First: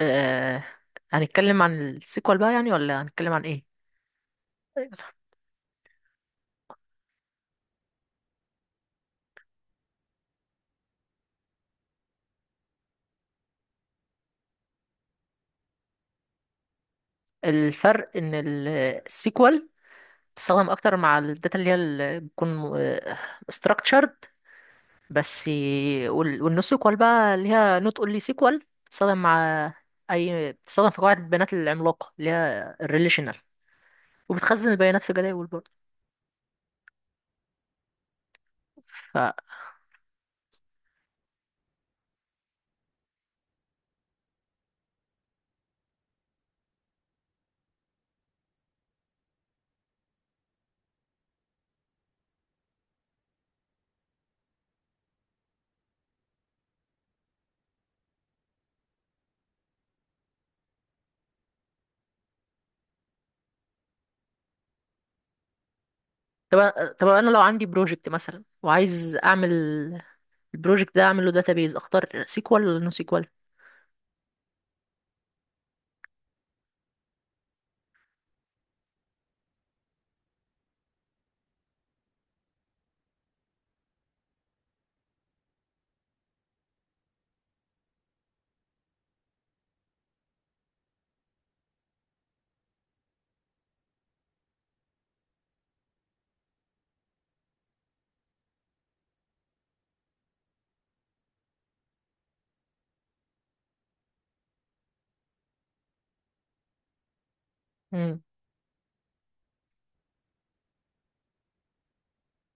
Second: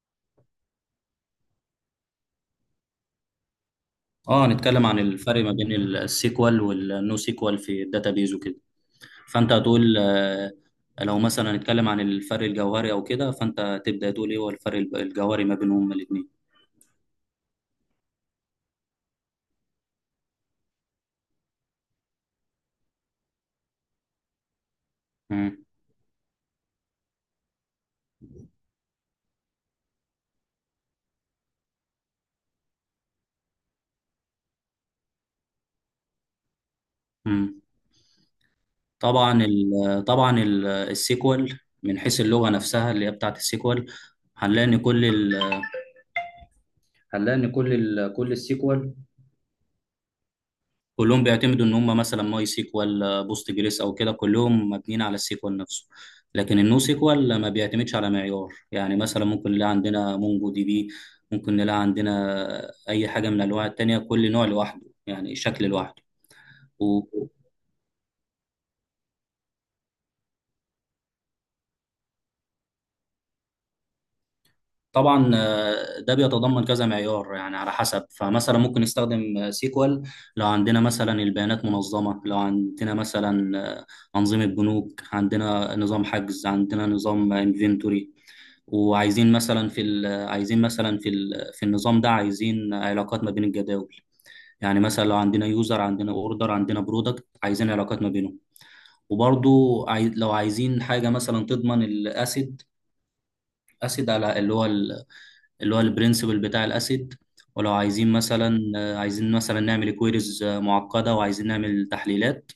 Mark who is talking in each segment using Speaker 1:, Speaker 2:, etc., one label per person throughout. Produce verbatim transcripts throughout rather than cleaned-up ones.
Speaker 1: آه، هنتكلم عن السيكوال بقى، يعني ولا هنتكلم عن ايه؟
Speaker 2: اه، هنتكلم عن الفرق ما بين السيكوال والنو سيكوال في الداتابيز وكده. فانت هتقول آه، لو مثلا هنتكلم عن الفرق الجوهري او كده، فانت تبدا تقول ايه هو الفرق الب- الجوهري ما بينهم هما الاثنين.
Speaker 1: الفرق ان ال- السيكوال بتستخدم اكتر مع الداتا اللي هي اللي بتكون آه، structured بس.
Speaker 2: مم.
Speaker 1: وال- والنو سيكوال بقى، اللي هي نوت اونلي سيكوال، بتستخدم مع اي بتستخدم في قواعد البيانات العملاقه اللي هي الريليشنال، وبتخزن البيانات في جداول برضه.
Speaker 2: مم.
Speaker 1: ف
Speaker 2: طبعا ال طبعا ال- السيكوال من حيث اللغه نفسها اللي هي بتاعت السيكوال، هنلاقي ان كل ال هنلاقي ان كل ال كل السيكوال كلهم بيعتمدوا ان هم مثلا ماي سيكوال، آه، بوست جريس او كده، كلهم مبنيين على السيكوال نفسه. لكن النو سيكوال ما بيعتمدش على معيار، يعني مثلا ممكن نلاقي عندنا مونجو دي بي، ممكن نلاقي عندنا اي حاجه من الانواع التانية، كل نوع لوحده يعني شكل لوحده.
Speaker 1: طب طب انا لو عندي بروجكت مثلا وعايز اعمل البروجكت ده، اعمل له داتابيز، اختار سيكوال ولا نو سيكوال؟
Speaker 2: وطبعا آه، ده بيتضمن كذا معيار يعني على حسب، فمثلا ممكن نستخدم آه، سيكوال لو عندنا مثلا البيانات منظمه، لو عندنا مثلا آه، انظمه بنوك، عندنا نظام حجز، عندنا نظام انفنتوري، وعايزين مثلا في ال- عايزين مثلا في ال- في النظام ده عايزين علاقات ما بين الجداول. يعني مثلا لو عندنا يوزر، عندنا اوردر، عندنا برودكت، عايزين علاقات ما بينهم. وبرضو عاي- لو عايزين حاجه مثلا تضمن الاسيد، اسيد على اللي هو ال- اللي هو البرنسبل بتاع الاسيد. ولو عايزين مثلا، عايزين مثلا نعمل كويريز معقده وعايزين نعمل تحليلات،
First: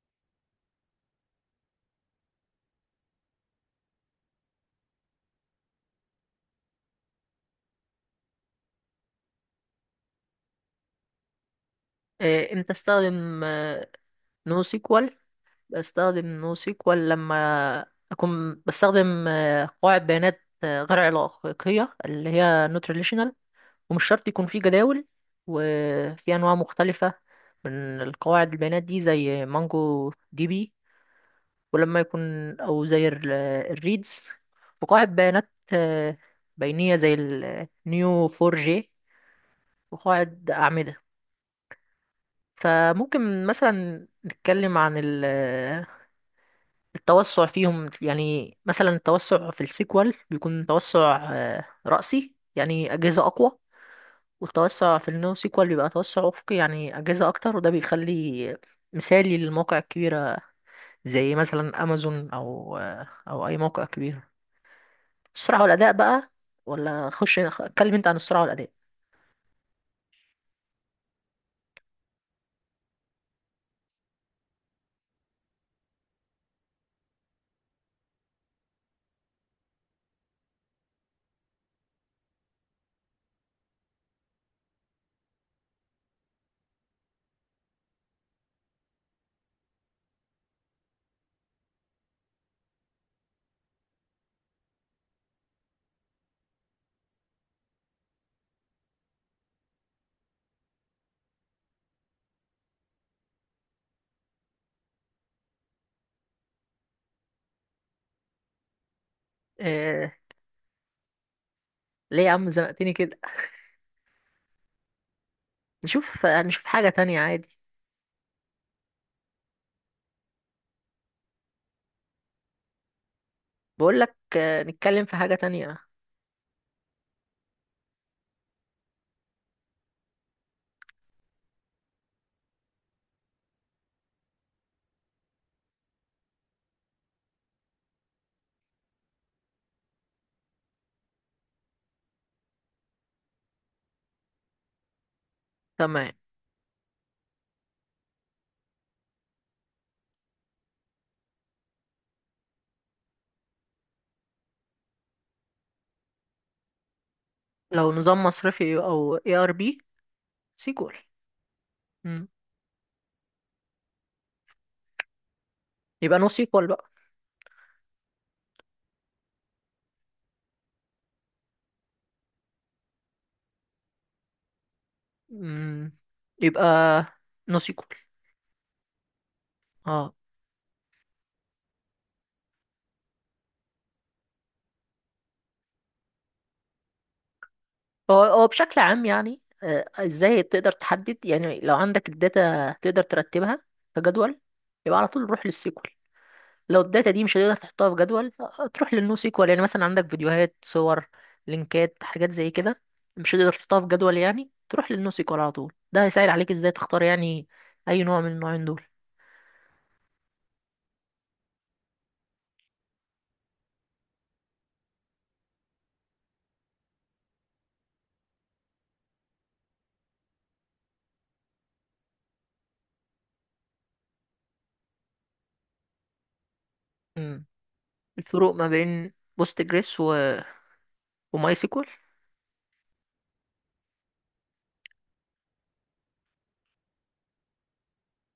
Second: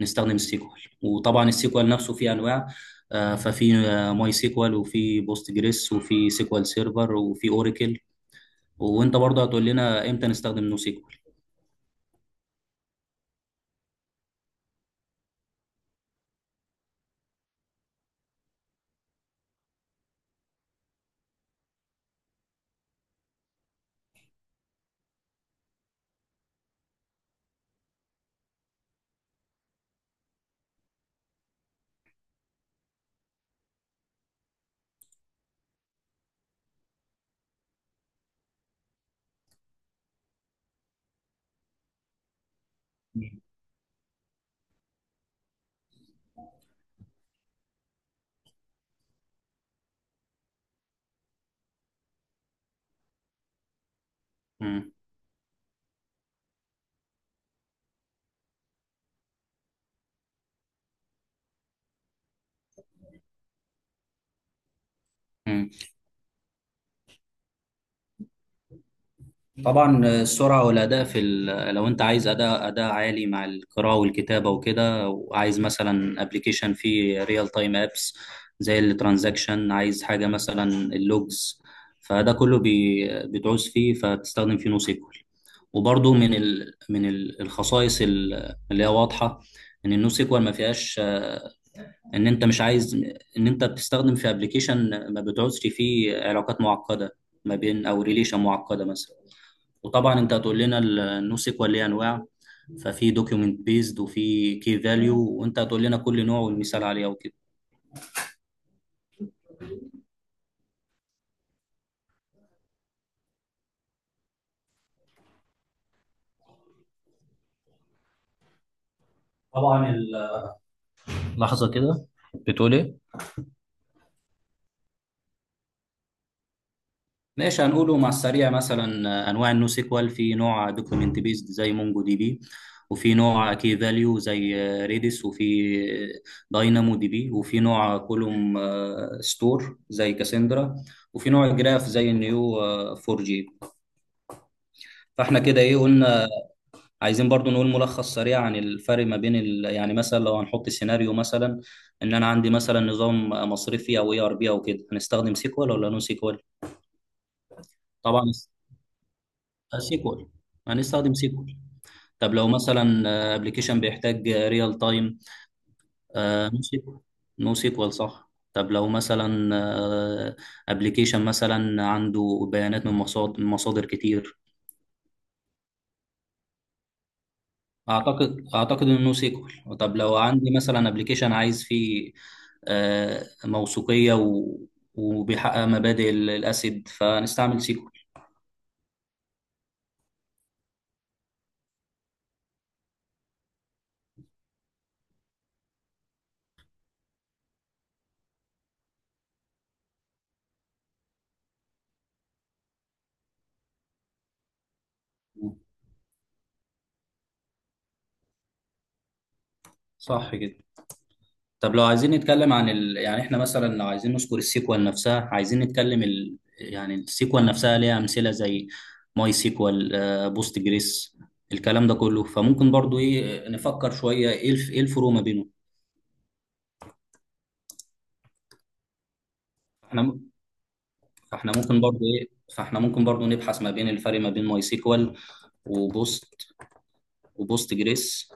Speaker 2: نستخدم السيكوال. وطبعا السيكوال نفسه فيه انواع، آه، ففي آه، ماي سيكوال وفي بوست جريس وفي سيكوال سيرفر وفي اوراكل. وانت برضه هتقول لنا امتى نستخدم نو سيكوال.
Speaker 1: آه، امتى استخدم آه، نو سيكوال؟ بستخدم نو سيكوال لما اكون بستخدم آه، قواعد بيانات آه، غير علاقية، اللي هي نوت ريليشنال، ومش شرط يكون في جداول، وفي انواع مختلفة من القواعد البيانات دي زي مانجو دي بي، ولما يكون او زي ال- الريدز، وقواعد بيانات آه، بينية زي النيو فور جي، وقواعد أعمدة. فممكن مثلا نتكلم عن التوسع فيهم، يعني مثلا التوسع في السيكوال بيكون توسع آه، رأسي، يعني أجهزة أقوى،
Speaker 2: مم.
Speaker 1: والتوسع في النو سيكوال بيبقى توسع أفقي، يعني أجهزة أكتر، وده بيخلي مثالي للمواقع الكبيرة زي مثلا أمازون أو آه، أو أي موقع كبير. السرعة
Speaker 2: مم.
Speaker 1: والأداء بقى، ولا خش اتكلم أنت عن السرعة والأداء.
Speaker 2: طبعا السرعه والاداء في ال... لو انت عايز اداء اداء عالي مع القراءه والكتابه وكده، وعايز مثلا ابلكيشن فيه ريال تايم ابس زي الترانزاكشن، عايز حاجه مثلا اللوجز، فده كله بي... بتعوز فيه، فبتستخدم فيه نو سيكوال. وبرضه من ال... من ال- الخصائص ال- اللي هي واضحه ان النو سيكوال ما فيهاش، ان انت مش عايز ان انت بتستخدم في ابلكيشن ما بتعوزش فيه علاقات معقده ما بين او ريليشن معقده مثلا. وطبعا انت هتقول لنا النو سيكوال ليه انواع، ففي دوكيومنت بيزد وفي كي فاليو، وانت هتقول لنا كل نوع والمثال عليه وكده.
Speaker 1: آه، ليه يا عم زنقتني كده؟ نشوف آه، نشوف حاجة تانية عادي.
Speaker 2: طبعا. اللحظه كده بتقول ايه؟
Speaker 1: بقول لك آه، نتكلم في حاجة تانية.
Speaker 2: ماشي، هنقوله مع السريع مثلا. انواع النو سيكوال: في نوع دوكيومنت بيزد زي مونجو دي بي، وفي نوع كي فاليو زي ريدس، وفي داينامو دي بي، وفي نوع كولوم ستور زي كاسندرا، وفي نوع جراف زي النيو فور جي. فاحنا كده ايه
Speaker 1: تمام.
Speaker 2: قلنا؟ عايزين برضو نقول ملخص سريع عن الفرق ما بين ال... يعني مثلا لو هنحط سيناريو مثلا، ان انا عندي مثلا نظام مصرفي او اي ار بي او كده، هنستخدم سيكوال ولا نو سيكوال؟
Speaker 1: لو نظام
Speaker 2: طبعا.
Speaker 1: مصرفي أو اي ار بي؟
Speaker 2: سيكوال.
Speaker 1: سيكوال.
Speaker 2: هنستخدم سيكوال.
Speaker 1: مم.
Speaker 2: طب لو مثلا ابلكيشن بيحتاج ريال تايم،
Speaker 1: يبقى نو
Speaker 2: نو
Speaker 1: سيكوال بقى.
Speaker 2: سيكوال. نو سيكوال، صح. طب لو مثلا ابلكيشن مثلا عنده بيانات من مصادر من مصادر كتير،
Speaker 1: مم. يبقى نو سيكوال.
Speaker 2: اعتقد اعتقد انه نو سيكوال. طب
Speaker 1: اه.
Speaker 2: لو عندي مثلا ابلكيشن عايز فيه آه، موثوقية و- وبيحقق مبادئ الاسيد، فنستعمل سيكوال.
Speaker 1: هو هو بشكل عام يعني، آه، ازاي تقدر تحدد؟ يعني لو عندك الداتا تقدر ترتبها في جدول، يبقى على طول روح للسيكوال. لو الداتا دي مش هتقدر تحطها في جدول، آه، تروح للنو سيكوال. يعني مثلا عندك فيديوهات، صور، لينكات، حاجات زي كده، مش هتقدر تحطها في جدول، يعني تروح للنو سيكوال على طول. ده هيسهل عليك ازاي تختار يعني اي نوع من النوعين دول.
Speaker 2: صح كده. طب لو عايزين نتكلم عن ال... يعني احنا مثلا لو عايزين نذكر السيكوال نفسها، عايزين نتكلم ال... يعني السيكوال نفسها ليها امثله زي ماي سيكوال، بوست جريس، الكلام ده كله، فممكن برضو ايه نفكر شويه ايه الف... ايه الفروق ما بينهم.
Speaker 1: مم. الفروق ما بين بوست جريس
Speaker 2: احنا
Speaker 1: و...
Speaker 2: م- فاحنا
Speaker 1: وماي
Speaker 2: ممكن
Speaker 1: سيكوال.
Speaker 2: برضو ايه، فاحنا ممكن برضو نبحث ما بين الفرق ما بين ماي سيكوال وبوست وبوست جريس.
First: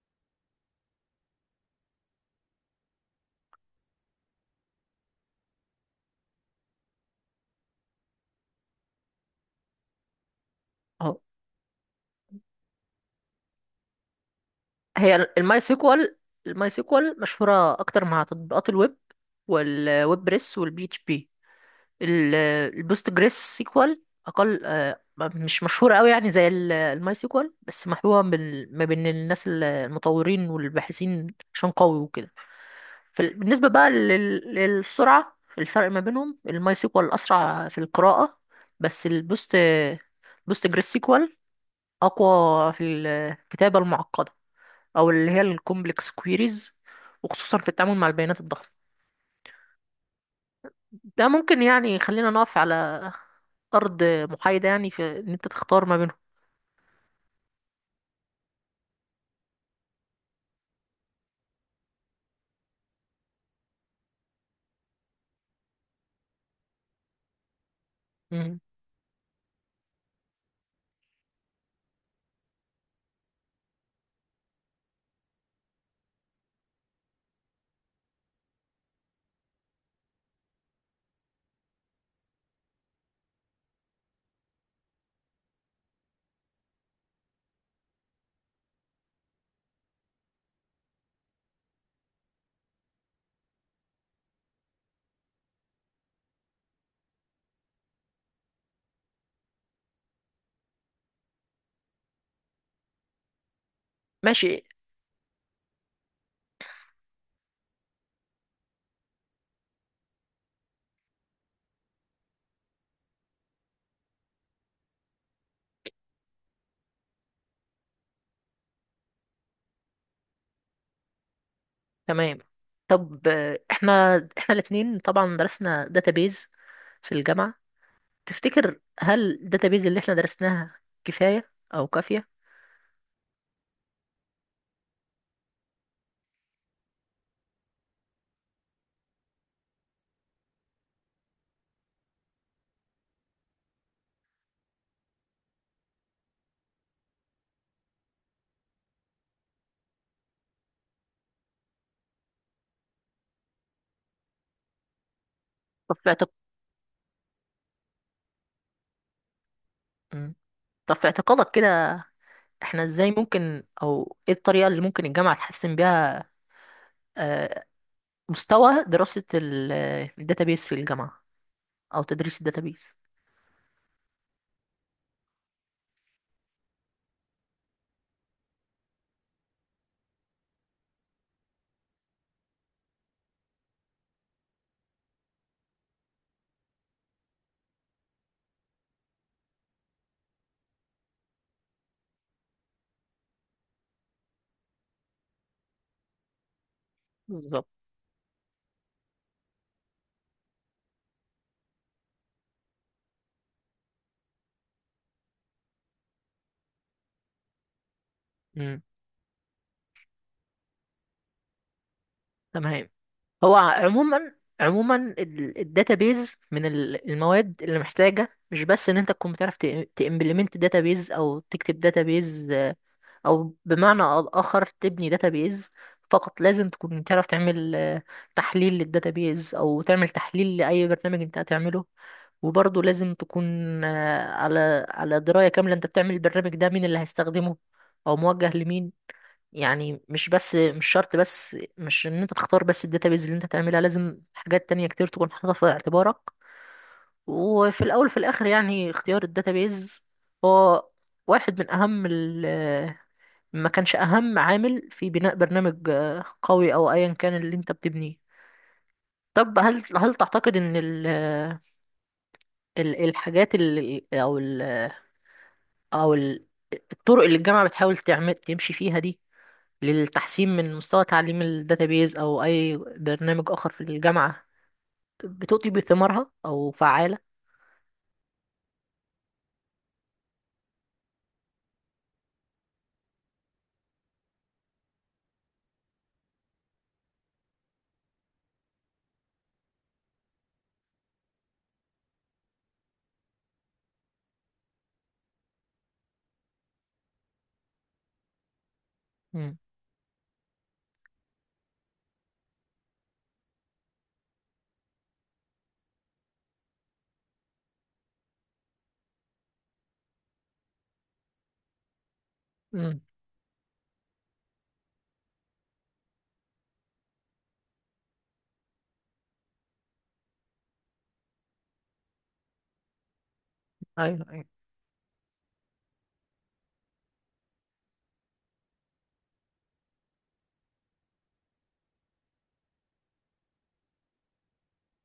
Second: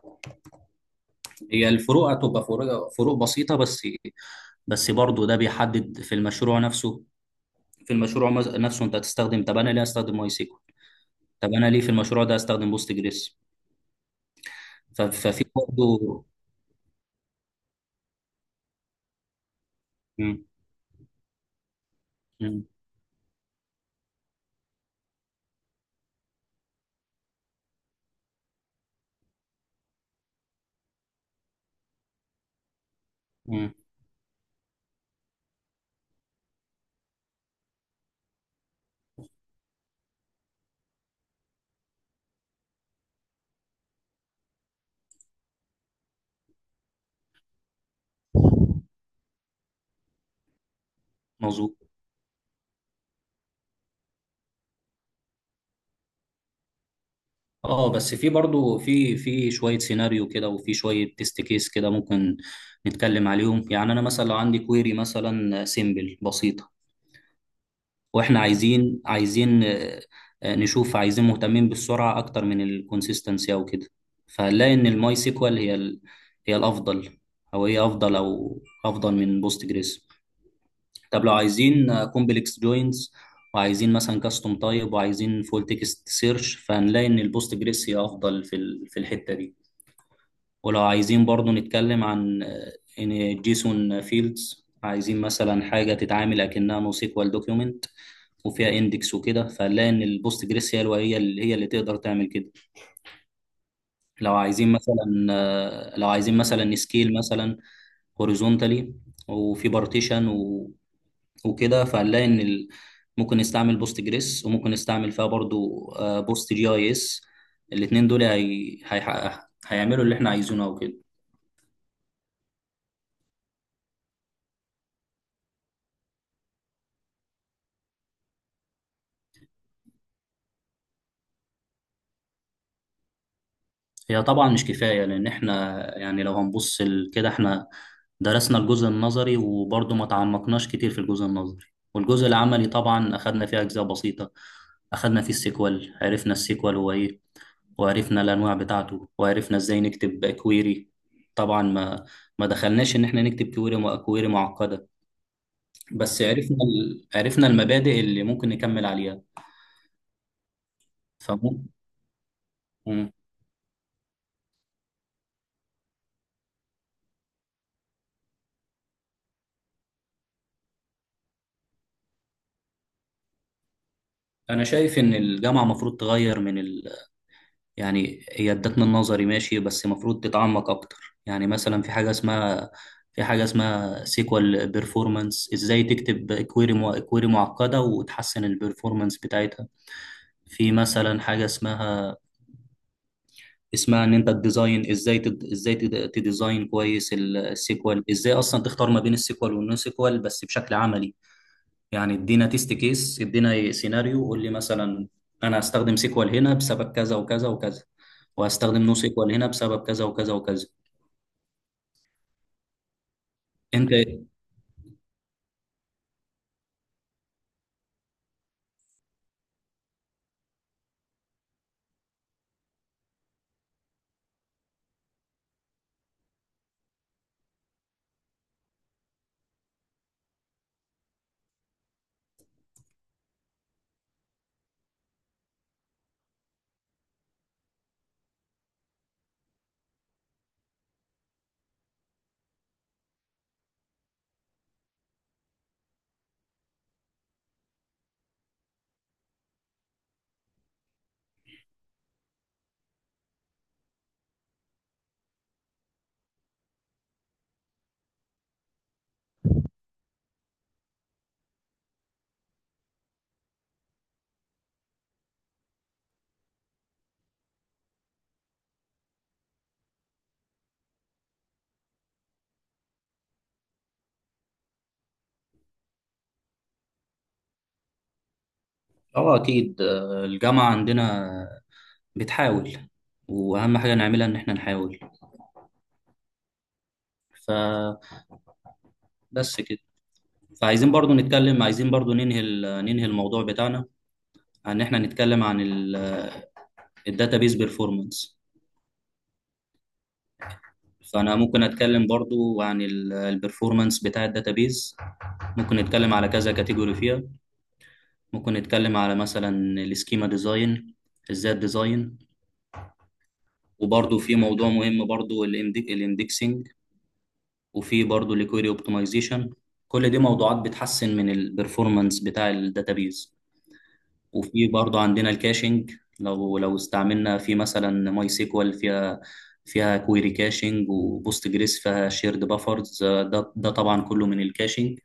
Speaker 2: هي الفروق هتبقى فروق فروق بسيطه بس، بس برضو ده بيحدد في المشروع نفسه. في المشروع مز- نفسه انت هتستخدم. طب انا ليه استخدم ماي سيكوال؟ طب انا ليه في المشروع ده استخدم بوست جريس؟ ف-
Speaker 1: هي
Speaker 2: ففي
Speaker 1: الماي سيكوال
Speaker 2: برضه.
Speaker 1: الماي سيكوال مشهورة أكتر مع تطبيقات الويب والويب
Speaker 2: مم،
Speaker 1: بريس والبي اتش بي.
Speaker 2: مم،
Speaker 1: البوست جريس سيكوال أقل، آه، مش مشهورة أوي يعني زي الماي سيكوال، بس محبوبة بال- ما بين الناس المطورين والباحثين، عشان قوي وكده. فال- بالنسبة
Speaker 2: مم،
Speaker 1: بقى لل- للسرعة، الفرق ما بينهم الماي سيكوال أسرع في القراءة، بس البوست بوست جريس سيكوال أقوى في الكتابة المعقدة، او اللي هي الكومبلكس كويريز، وخصوصا في التعامل مع البيانات الضخمة. ده ممكن
Speaker 2: مظبوط.
Speaker 1: يعني يخلينا نقف على ارض محايدة، يعني في ان انت تختار ما بينهم.
Speaker 2: اه بس في برضه، في في شويه سيناريو كده وفي شويه تيست كيس كده، ممكن نتكلم عليهم. يعني انا مثلا لو عندي كويري مثلا سيمبل بسيطه، واحنا
Speaker 1: مم.
Speaker 2: عايزين عايزين آه، آه، نشوف، عايزين مهتمين بالسرعه اكتر من الكونسيستنسي او كده، فهنلاقي ان الماي سيكوال هي ال- هي الافضل، او هي افضل او افضل من بوست جريس. طب لو عايزين كومبلكس جوينز، وعايزين مثلا كاستم تايب، وعايزين فول تكست سيرش، فهنلاقي ان البوست جريس هي افضل في ال- في الحته دي. ولو عايزين برضو نتكلم عن آه، ان جيسون فيلدز، عايزين مثلا حاجه تتعامل اكنها نو سيكوال دوكيومنت وفيها اندكس وكده، فهنلاقي ان البوست جريس هي الو- هي اللي هي اللي تقدر تعمل كده. لو
Speaker 1: ماشي.
Speaker 2: عايزين مثلا آه، لو عايزين مثلا سكيل مثلا هوريزونتالي وفي بارتيشن وكده، فهنلاقي ان ال... ممكن نستعمل بوست جريس، وممكن نستعمل فيها برضو آه، بوست جي اي اس. الاتنين دول هي... هيحقق هيعملوا اللي احنا عايزينه او كده.
Speaker 1: تمام. طب آه، احنا احنا الاتنين طبعا درسنا داتابيز في الجامعة. تفتكر هل الداتابيز اللي احنا درسناها كفاية او كافية؟
Speaker 2: هي طبعا مش كفاية، لان احنا يعني لو هنبص ال- كده، احنا درسنا الجزء النظري، وبرضو ما تعمقناش كتير في الجزء النظري، والجزء العملي طبعا اخدنا فيه اجزاء بسيطة، اخدنا فيه السيكوال، عرفنا السيكوال هو ايه، وعرفنا الانواع بتاعته، وعرفنا ازاي نكتب كويري. طبعا ما ما دخلناش ان احنا نكتب كويري كويري معقده،
Speaker 1: طب في
Speaker 2: بس
Speaker 1: اعتق...
Speaker 2: عرفنا ال... عرفنا المبادئ اللي ممكن نكمل عليها،
Speaker 1: مم. طب في اعتقادك كده،
Speaker 2: فممكن.
Speaker 1: احنا ازاي ممكن، او ايه الطريقة اللي ممكن الجامعة تحسن بيها آه، مستوى دراسة الداتابيس في الجامعة، أو تدريس الداتابيس؟
Speaker 2: انا شايف ان الجامعه المفروض تغير من ال... يعني هي ادتنا النظري ماشي، بس المفروض تتعمق اكتر. يعني مثلا في حاجه اسمها، في حاجه اسمها سيكوال بيرفورمانس، ازاي تكتب كويري مع... كويري معقده وتحسن البيرفورمانس بتاعتها. في مثلا حاجه اسمها، اسمها ان انت الديزاين، ازاي تد... ازاي تد... تديزاين كويس ال-
Speaker 1: بالظبط.
Speaker 2: السيكوال، ازاي اصلا تختار ما بين السيكوال والنو سيكوال بس بشكل عملي. يعني ادينا تيست كيس، ادينا سيناريو، قول لي مثلا انا هستخدم سيكوال هنا بسبب كذا وكذا وكذا،
Speaker 1: امم
Speaker 2: وهستخدم نو سيكوال هنا بسبب كذا وكذا وكذا.
Speaker 1: تمام. هو
Speaker 2: انت.
Speaker 1: عموما عموما الداتابيز من ال- المواد اللي محتاجة، مش بس ان انت تكون بتعرف تإمبلمنت داتابيز او تكتب داتابيز، او بمعنى اخر تبني داتابيز فقط. لازم تكون تعرف تعمل آه، تحليل للداتابيز، او تعمل تحليل لاي برنامج انت هتعمله. وبرضه لازم تكون آه، على على دراية كاملة انت بتعمل البرنامج ده، مين اللي هيستخدمه او موجه لمين. يعني مش بس، مش شرط بس مش ان انت تختار بس الداتابيز اللي انت تعملها، لازم حاجات تانية كتير تكون حاططها في اعتبارك. وفي الاول في الاخر، يعني اختيار الداتابيز هو واحد من اهم، ما كانش أهم عامل في بناء برنامج آه، قوي أو أيا كان اللي أنت بتبنيه. طب هل هل تعتقد إن ال ال- الحاجات اللي، أو ال أو ال- الطرق اللي الجامعة بتحاول تعمل تمشي فيها دي، للتحسين من مستوى تعليم الداتابيز أو أي برنامج آخر في الجامعة، بتؤتي بثمارها أو فعالة؟
Speaker 2: اه، اكيد. آه، الجامعة عندنا بتحاول، واهم حاجة نعملها ان احنا نحاول. فبس كده. فعايزين برضو نتكلم، عايزين برضو ننهي ال- ننهي الموضوع بتاعنا، ان احنا نتكلم عن ال الداتابيز بيرفورمانس.
Speaker 1: مم.
Speaker 2: فانا ممكن اتكلم برضو عن ال- البرفورمانس بتاع الداتابيز. ممكن نتكلم على كذا كاتيجوري فيها. ممكن نتكلم على مثلا السكيما ديزاين، ازاي الديزاين،
Speaker 1: مم.
Speaker 2: وبرضو في موضوع مهم برضو الاندكسنج، وفي برضو الكويري اوبتمايزيشن. كل دي موضوعات بتحسن من البرفورمانس بتاع الداتابيز.
Speaker 1: أيوه، أيوه.
Speaker 2: وفي برضه عندنا الكاشنج. لو لو استعملنا في مثلا ماي سيكوال، فيها فيها كويري كاشنج، وبوست جريس فيها شيرد بافرز، ده ده طبعا كله من الكاشنج.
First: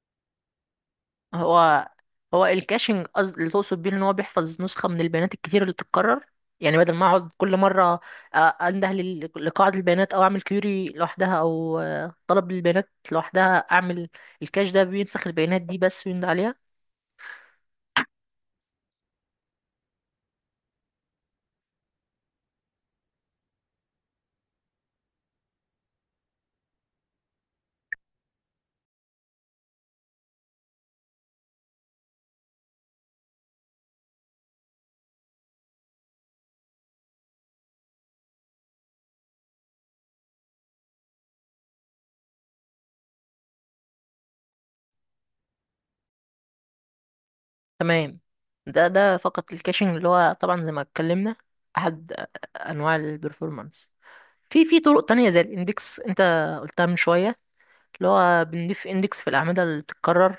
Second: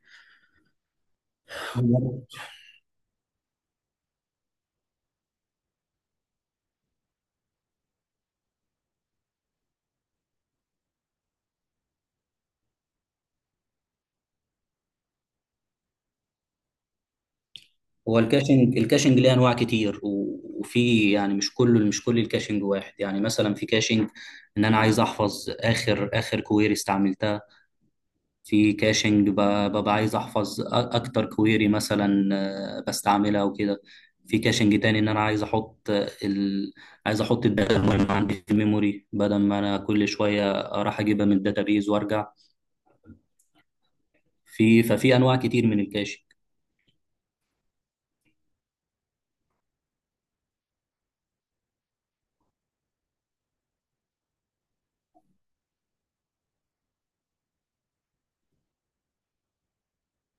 Speaker 1: هو
Speaker 2: هو
Speaker 1: هو الكاشنج، قصد اللي تقصد بيه ان هو بيحفظ نسخه من البيانات الكتير اللي بتتكرر. يعني بدل ما اقعد كل مره آه، انده لل- لقاعده البيانات، او اعمل كيوري لوحدها، او آه، طلب للبيانات لوحدها، اعمل الكاش ده بينسخ البيانات دي بس ويند عليها.
Speaker 2: هو الكاشنج الكاشنج ليه انواع كتير، و- وفي يعني مش كله مش كل الكاشنج واحد. يعني مثلا في كاشنج ان انا عايز احفظ اخر اخر كويري استعملتها. في كاشنج ب- ببقى عايز احفظ أ- اكتر كويري مثلا، آه، بستعملها وكده. في كاشنج تاني ان انا عايز احط آه، ال... عايز احط الداتا المهمه عندي في الميموري، بدل ما انا كل شويه راح اجيبها من الداتابيز وارجع. في ففي انواع كتير من الكاشنج.
Speaker 1: تمام. ده ده فقط الكاشنج، اللي هو طبعا زي ما اتكلمنا احد انواع البرفورمانس. في في طرق تانية زي الاندكس، انت قلتها من شويه، اللي هو بنضيف اندكس في الاعمده اللي بتتكرر،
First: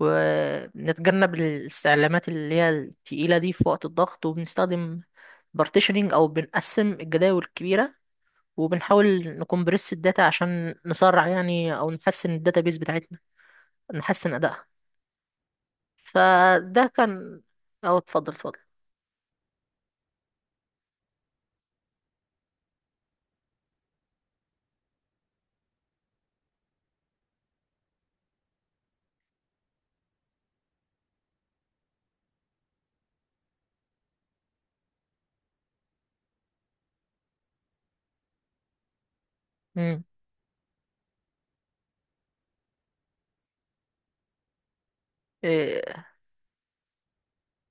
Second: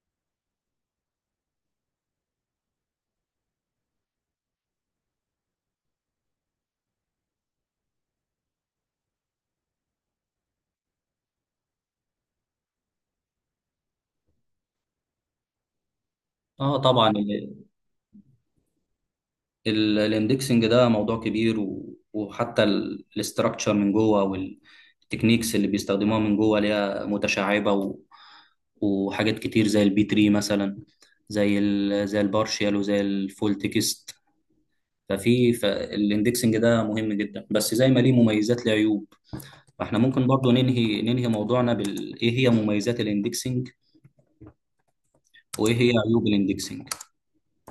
Speaker 1: ونتجنب الاستعلامات اللي هي التقيلة دي في وقت الضغط. وبنستخدم بارتيشنينج أو بنقسم الجداول الكبيرة، وبنحاول نكمبرس الداتا عشان نسرع يعني، أو نحسن الداتابيز بتاعتنا، نحسن أدائها.
Speaker 2: اه
Speaker 1: فده
Speaker 2: طبعا.
Speaker 1: كان. أو اتفضل اتفضل.
Speaker 2: ال- الاندكسنج ده موضوع كبير، و- وحتى ال- الاستراكشر من جوه، والتكنيكس اللي بيستخدموها من جوه ليها متشعبة، و- وحاجات كتير زي البي ثري مثلا، زي ال زي البارشيال وزي الفول تكست. ففي فالاندكسنج ده مهم جدا، بس زي ما ليه مميزات ليه عيوب. فاحنا
Speaker 1: مم.
Speaker 2: ممكن برضو ننهي ننهي موضوعنا بال ايه هي مميزات الاندكسنج، وايه
Speaker 1: إيه،
Speaker 2: هي عيوب الاندكسنج.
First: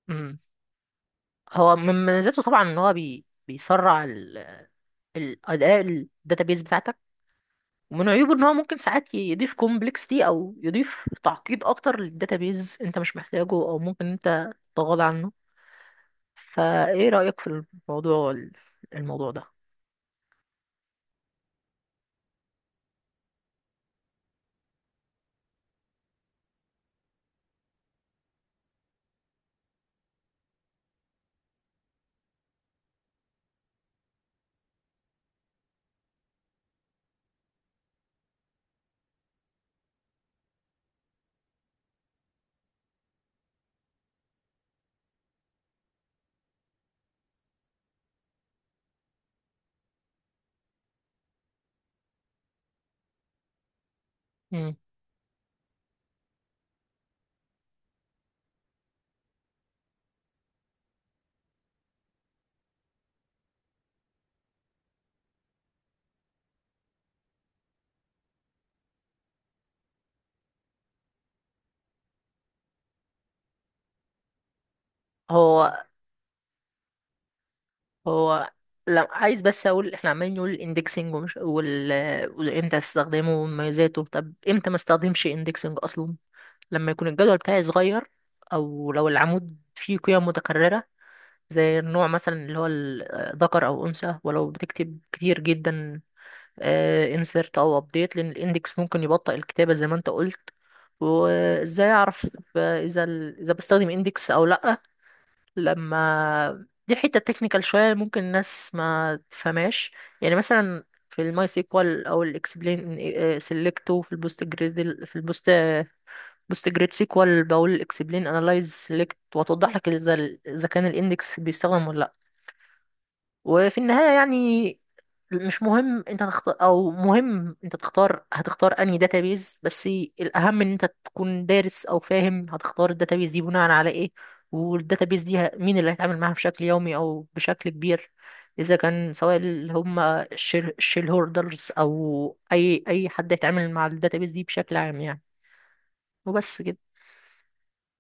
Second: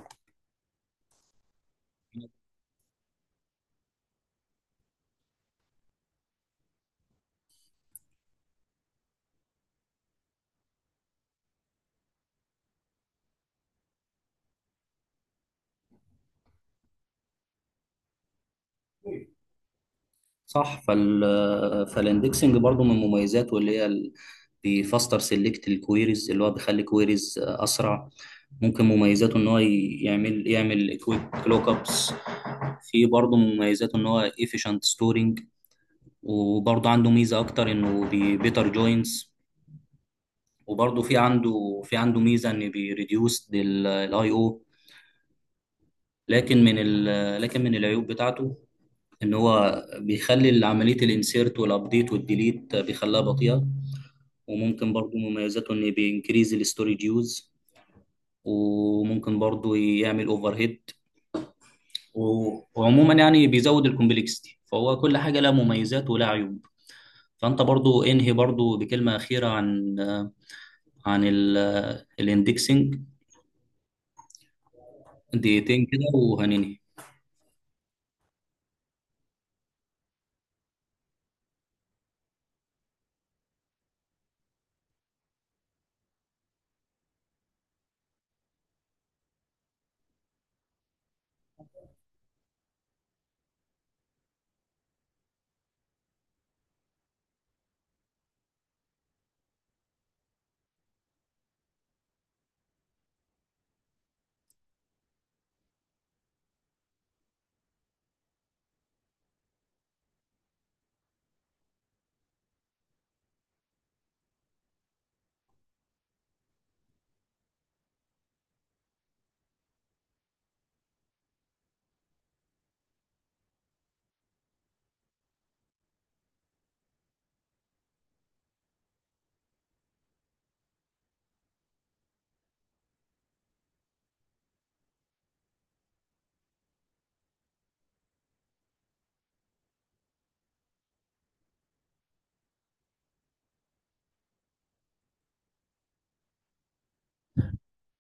Speaker 1: مم. هو من مميزاته طبعا إن هو بي... بيسرع ال... الأداء الداتابيز بتاعتك. ومن عيوبه ان هو ممكن ساعات يضيف كومبلكسيتي، او يضيف تعقيد اكتر للداتابيز انت مش محتاجه، او ممكن انت تتغاضى عنه. فايه رأيك في الموضوع الموضوع ده؟
Speaker 2: صح. فال فالاندكسنج برضو من مميزاته اللي هي ال- بيفاستر سيلكت الكويريز، اللي هو بيخلي كويريز اسرع. ممكن مميزاته ان هو ي- يعمل يعمل كويك لوك ابس. في برضو مميزاته ان هو efficient ستورنج. وبرضو عنده ميزة اكتر انه بيتر جوينز. وبرضو في عنده في عنده ميزة ان بيريديوس الاي او. لكن من ال لكن من العيوب بتاعته ان هو بيخلي عملية الانسيرت والابديت والديليت بيخليها بطيئة.
Speaker 1: مم.
Speaker 2: وممكن برضو مميزاته ان بينكريز الستورج يوز. وممكن برضو يعمل اوفر هيد. و- وعموما يعني بيزود الكومبلكسيتي. فهو كل حاجه لها مميزات ولها عيوب. فانت برضو انهي برضو بكلمه اخيره عن عن الاندكسنج.
Speaker 1: هو
Speaker 2: دقيقتين كده وهننهي.
Speaker 1: هو لا، عايز بس اقول احنا عمالين نقول الاندكسنج ومش وال... وامتى استخدمه ومميزاته. طب امتى ما استخدمش اندكسنج اصلا؟ لما يكون الجدول بتاعي صغير، او لو العمود فيه قيم متكررة زي النوع مثلا اللي هو ال- ذكر او انثى، ولو بتكتب كتير جدا انسرت او ابديت، لان الاندكس ممكن يبطئ الكتابه زي ما انت قلت. وازاي اعرف آه، اذا ال- اذا بستخدم اندكس او لا؟ لما دي حته تكنيكال شويه ممكن الناس ما تفهمهاش، يعني مثلا في الماي سيكوال او الاكسبلين سيلكت، وفي البوست جريد، في البوست بوست جريد سيكوال بقول اكسبلين انالايز سيلكت، وتوضح لك اذا ال- اذا كان الاندكس بيستخدم ولا لا. وفي النهاية يعني مش مهم انت تختار، او مهم انت تختار هتختار انهي داتابيز بس، الاهم ان انت تكون دارس او فاهم هتختار الداتابيز دي بناء على ايه. والداتابيز دي ه- مين اللي هيتعامل معاها بشكل يومي او بشكل كبير، اذا كان سواء اللي هم الشير الشيل هولدرز، او اي اي حد هيتعامل مع الداتابيز دي بشكل عام يعني. وبس كده.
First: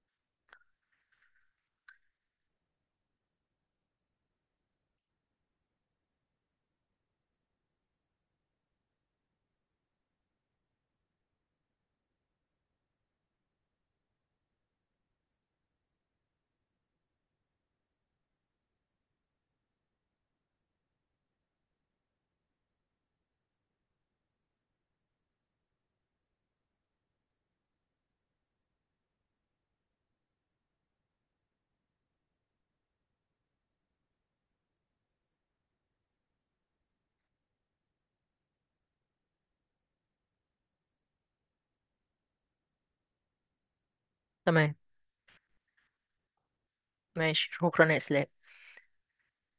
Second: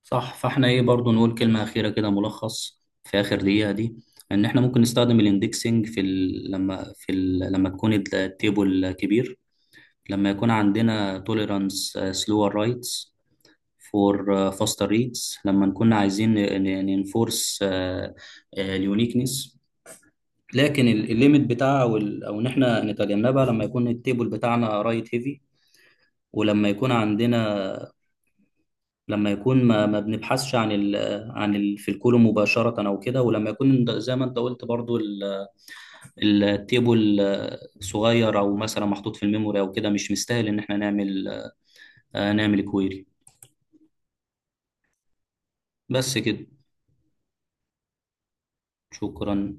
Speaker 2: صح، فاحنا ايه برضو نقول كلمه اخيره كده، ملخص في اخر دقيقه دي. ان احنا ممكن نستخدم الاندكسنج في ال... لما في ال... لما تكون التيبل كبير، لما يكون عندنا tolerance uh, slower rights for uh, faster reads، لما نكون عايزين ننفورس اليونيكنس. لكن ال- الليميت بتاعها او ال- أو ان احنا نتجنبها لما يكون التيبل بتاعنا رايت هيفي، ولما يكون عندنا لما يكون ما, ما بنبحثش عن ال عن ال في الكولوم مباشرة او كده، ولما يكون ده- زي ما انت قلت برضو، ال- التيبل آه، صغير او مثلا محطوط في الميموري او كده، مش مستاهل ان احنا نعمل آه، نعمل كويري.
Speaker 1: تمام.
Speaker 2: بس كده.
Speaker 1: ماشي. شكرا يا اسلام.
Speaker 2: شكرا.